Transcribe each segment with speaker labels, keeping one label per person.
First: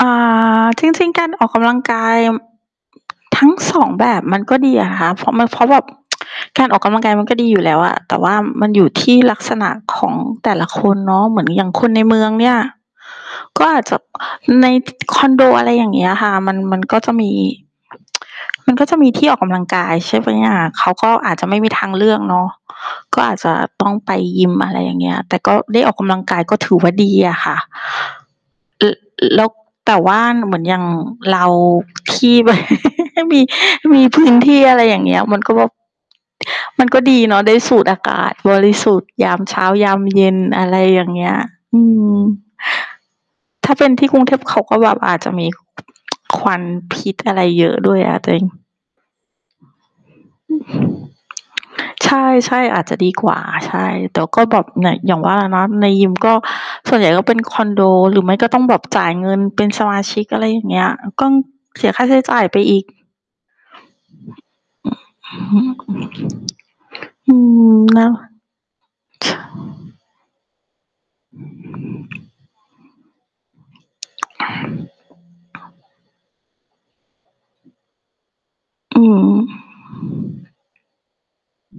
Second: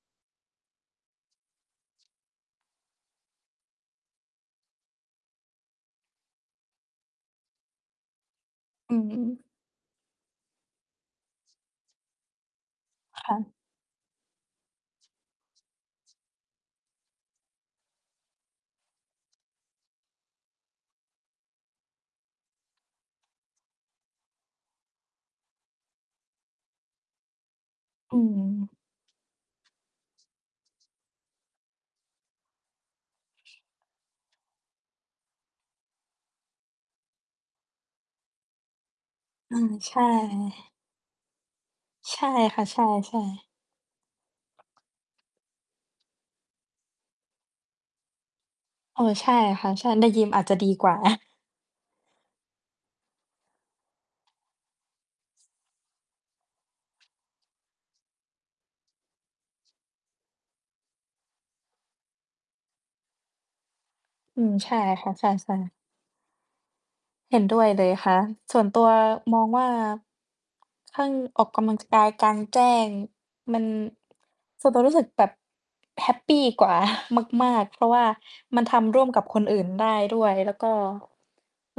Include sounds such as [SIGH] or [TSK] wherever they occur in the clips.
Speaker 1: อา จริง ๆ การออกกำลังกาย ม ทั้ง 2 แบบ มันก็ดีอะค่ะ เพราะมัน เพราะแบบ [TSK] การออกกำลังกายมันก็ดีอยู่แล้วอะ แต่ว่ามันอยู่
Speaker 2: อื
Speaker 1: ที่ล
Speaker 2: ม
Speaker 1: ักษณะของแต่ละคนเนาะ เหมือนอย่างคนในเมือง เนี่ย
Speaker 2: ค่ะ
Speaker 1: ก็อาจจะ ใน คอนโด อะไรอย่างเงี้ยค่ะ มัน มันก็จะมี [TSK] มันก็จะมีที่ออกกำลังกาย ใช่ไหมอะ เขาก็อาจจะไม่มีทางเลือกเนาะ ก็อาจจะต้องไปยิม อะไรอย่างเงี้ย แต่ก็ได้ออกกำลังกายก็ถือว่าดีอะค่ะ
Speaker 2: อืม
Speaker 1: ล ล แล้วแต่ว่าเหมือนอย่าง เราที่ แบบ มี มีพื้นที่ อะไรอย่างเงี้ย มันก็แบบ มันก็ดีเนาะได้สูดอากาศบริสุทธิ์ ยาม
Speaker 2: อ
Speaker 1: เ
Speaker 2: ื
Speaker 1: ช้า
Speaker 2: ม
Speaker 1: ย
Speaker 2: ใ
Speaker 1: า
Speaker 2: ช
Speaker 1: ม
Speaker 2: ่
Speaker 1: เย็น อะไรอย่างเงี้ย อืม
Speaker 2: ใช่ค่ะ ใช่ ๆ
Speaker 1: ถ้าเป็นที่กรุงเทพ เขาก็แบบอาจจะมี ควันพิษอะไรเยอะ ด้วย อะตัวเอง
Speaker 2: เออ ใช่ค่ะ ใช่ ในยิมอาจจะดีกว่า [CHUCKLES]
Speaker 1: ใช่ ๆ อาจจะดีกว่า ใช่ แต่ก็แบบ อ อย่างว่าเนาะ ในยิมก็ ส่วนใหญ่ก็ เป็นคอนโด หรือไม่ก็ต้องแบบจ่ายเงินเป็นสมาชิก อะไรอย่างเงี้ย ก็เสียค่าใช้จ่ายไปอีก
Speaker 2: อืม ใช่ค่ะ ใช่ ๆ
Speaker 1: อ
Speaker 2: เห
Speaker 1: ื
Speaker 2: ็นด้วย
Speaker 1: ม
Speaker 2: เลย
Speaker 1: แล้
Speaker 2: ค
Speaker 1: ว
Speaker 2: ่ะ ส่วนตัวมองว่า ถ้า ออกกำลังกายกลางแจ้ง มัน ส่วนตัวรู้สึกแบบแฮปปี กว่า มาก ๆ เพราะว่ามันท
Speaker 1: อ
Speaker 2: ำ
Speaker 1: ื
Speaker 2: ร่วมกับค
Speaker 1: ม
Speaker 2: นอื่นได้ด้วย แล้วก็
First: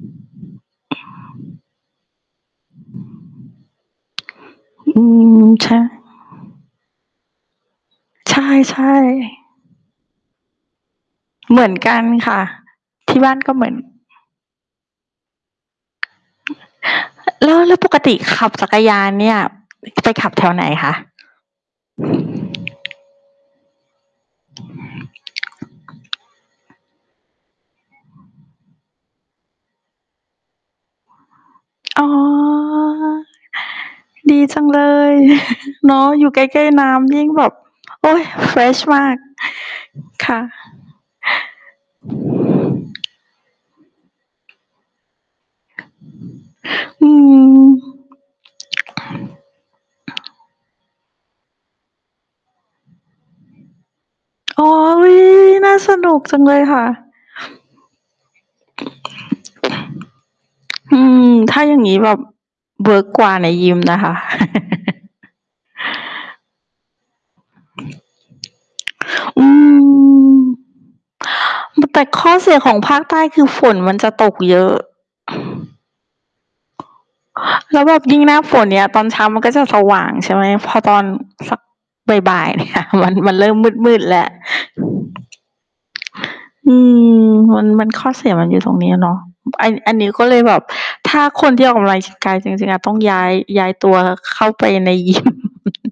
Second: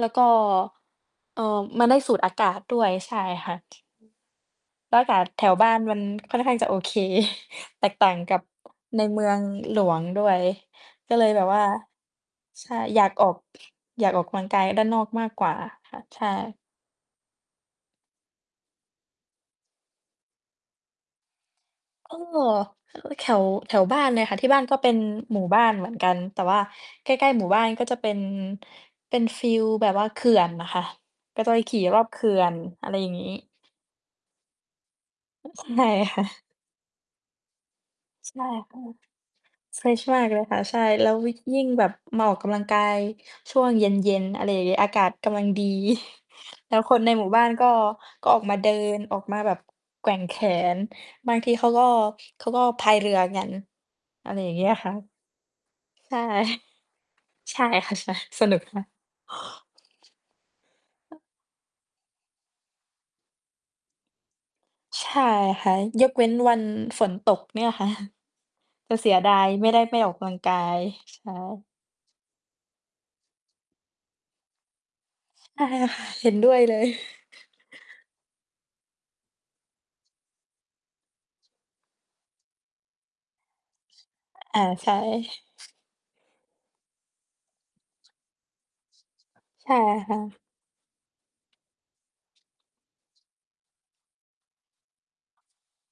Speaker 2: แล้วก็ เอ่อ มันได้สูดอากาศด้วย ใช่ค่ะ แล้
Speaker 1: อ
Speaker 2: ว
Speaker 1: ื
Speaker 2: อากาศแถ
Speaker 1: อ
Speaker 2: วบ
Speaker 1: ใช
Speaker 2: ้าน
Speaker 1: ่
Speaker 2: มันค่อนข้างจะโอเค [CHUCKLES] แตกต่างก
Speaker 1: ใ
Speaker 2: ับ
Speaker 1: ช่
Speaker 2: ในเมือง
Speaker 1: ๆ
Speaker 2: หลวงด้วย ก็เลยแบบ
Speaker 1: เ
Speaker 2: ว
Speaker 1: ห
Speaker 2: ่
Speaker 1: ม
Speaker 2: า
Speaker 1: ือนกัน ค่ะ
Speaker 2: ใช่ อยาก
Speaker 1: ที่
Speaker 2: อ
Speaker 1: บ
Speaker 2: อ
Speaker 1: ้า
Speaker 2: ก
Speaker 1: นก็เหมือน
Speaker 2: อยากออกกำลังกายด้านนอกมากกว่าค่ะ ใช่
Speaker 1: ล แล้ว แล้วปกติขับ จักรยานเนี่ย ไปขับ แถวไหนคะ?
Speaker 2: เออ ล แถว แถวบ้านเลยค่ะ ที่บ้านก็เป็นหมู่บ้านเหมือนกัน แต่ว่าใกล้ ๆ หมู่บ้านก็จะเป็น เป็นฟีลแบบว่าเขื่อนอะค่ะ ก็จะไปขี่รอ
Speaker 1: อ๋
Speaker 2: บ
Speaker 1: อ
Speaker 2: เขื่อน อะไรอย่างงี้
Speaker 1: ดีจังเลย
Speaker 2: เออ ใช
Speaker 1: [CHUCKLES]
Speaker 2: ่
Speaker 1: เนาะ
Speaker 2: ค่
Speaker 1: อยู่ใก
Speaker 2: ะ
Speaker 1: ล้ ๆ น้ำยิ่งแบบ โอ๊ย
Speaker 2: ใช่
Speaker 1: เฟร
Speaker 2: ค
Speaker 1: ช
Speaker 2: ่ะ
Speaker 1: มาก
Speaker 2: ใช่ ใช่
Speaker 1: ค
Speaker 2: เล
Speaker 1: ่ะ
Speaker 2: ยค่ะ ใช่ แล้ววิ ยิ่งแบบมาออกกำลังกายช่วงเย็น ๆ อะไรอย่างเงี้ย อากาศกำลังดี [CHUCKLES] แล้วคน
Speaker 1: อ
Speaker 2: ใน
Speaker 1: ื
Speaker 2: หมู่บ้านก็
Speaker 1: ม
Speaker 2: ก็ออกมาเดิน ออกมาแบบแกว่งแขน บางทีเขาก็ เขาก็พายเรือกัน อะไรอย่าง
Speaker 1: โ
Speaker 2: เ
Speaker 1: อ
Speaker 2: งี้ย
Speaker 1: ๊
Speaker 2: ค่ะ
Speaker 1: ย น่าสน
Speaker 2: ใช
Speaker 1: ุ
Speaker 2: ่
Speaker 1: กจังเลย
Speaker 2: [CHUCKLES]
Speaker 1: ค่ะ
Speaker 2: ใช่ค่ะ ใช่ สนุกค่ะ
Speaker 1: อืม ถ้าอย่างงี้แบบเวิร์กกว่าในยิมนะคะ
Speaker 2: ใช่
Speaker 1: [LAUGHS]
Speaker 2: ค่ะ ยกเว้นวันฝนตกเนี่ย ค่ะ จะเสียดา
Speaker 1: อื
Speaker 2: ย ไม่ได้ไปออกกำลั
Speaker 1: ม
Speaker 2: งกาย ใช่
Speaker 1: แต่ข้อ เสีย ของภาคใต้ คือ ฝนมันจะตกเยอะ
Speaker 2: ใช่ค่ะ เห็นด้วยเลย
Speaker 1: แล้วแบบยิ่งหน้าฝนเนี้ย ตอนเช้ามันก็จะสว่างใช่ไหม พอตอนสักบ่าย ๆ เนี่ย มัน มันเริ่มมืด ๆ แล้ว
Speaker 2: อา ใช่
Speaker 1: อืม มัน มันข้อเสียมันอยู่ตรงเนี้ยเนาะ อ
Speaker 2: ใ
Speaker 1: ั
Speaker 2: ช
Speaker 1: น
Speaker 2: ่
Speaker 1: อันนี้
Speaker 2: ค่
Speaker 1: ก็เล
Speaker 2: ะ
Speaker 1: ยแบบ ถ้าคนที่ออกกำลังกายจริง ๆ อะ ต้องย้าย ย้ายตัวเข้าไปใน ยิม [LAUGHS]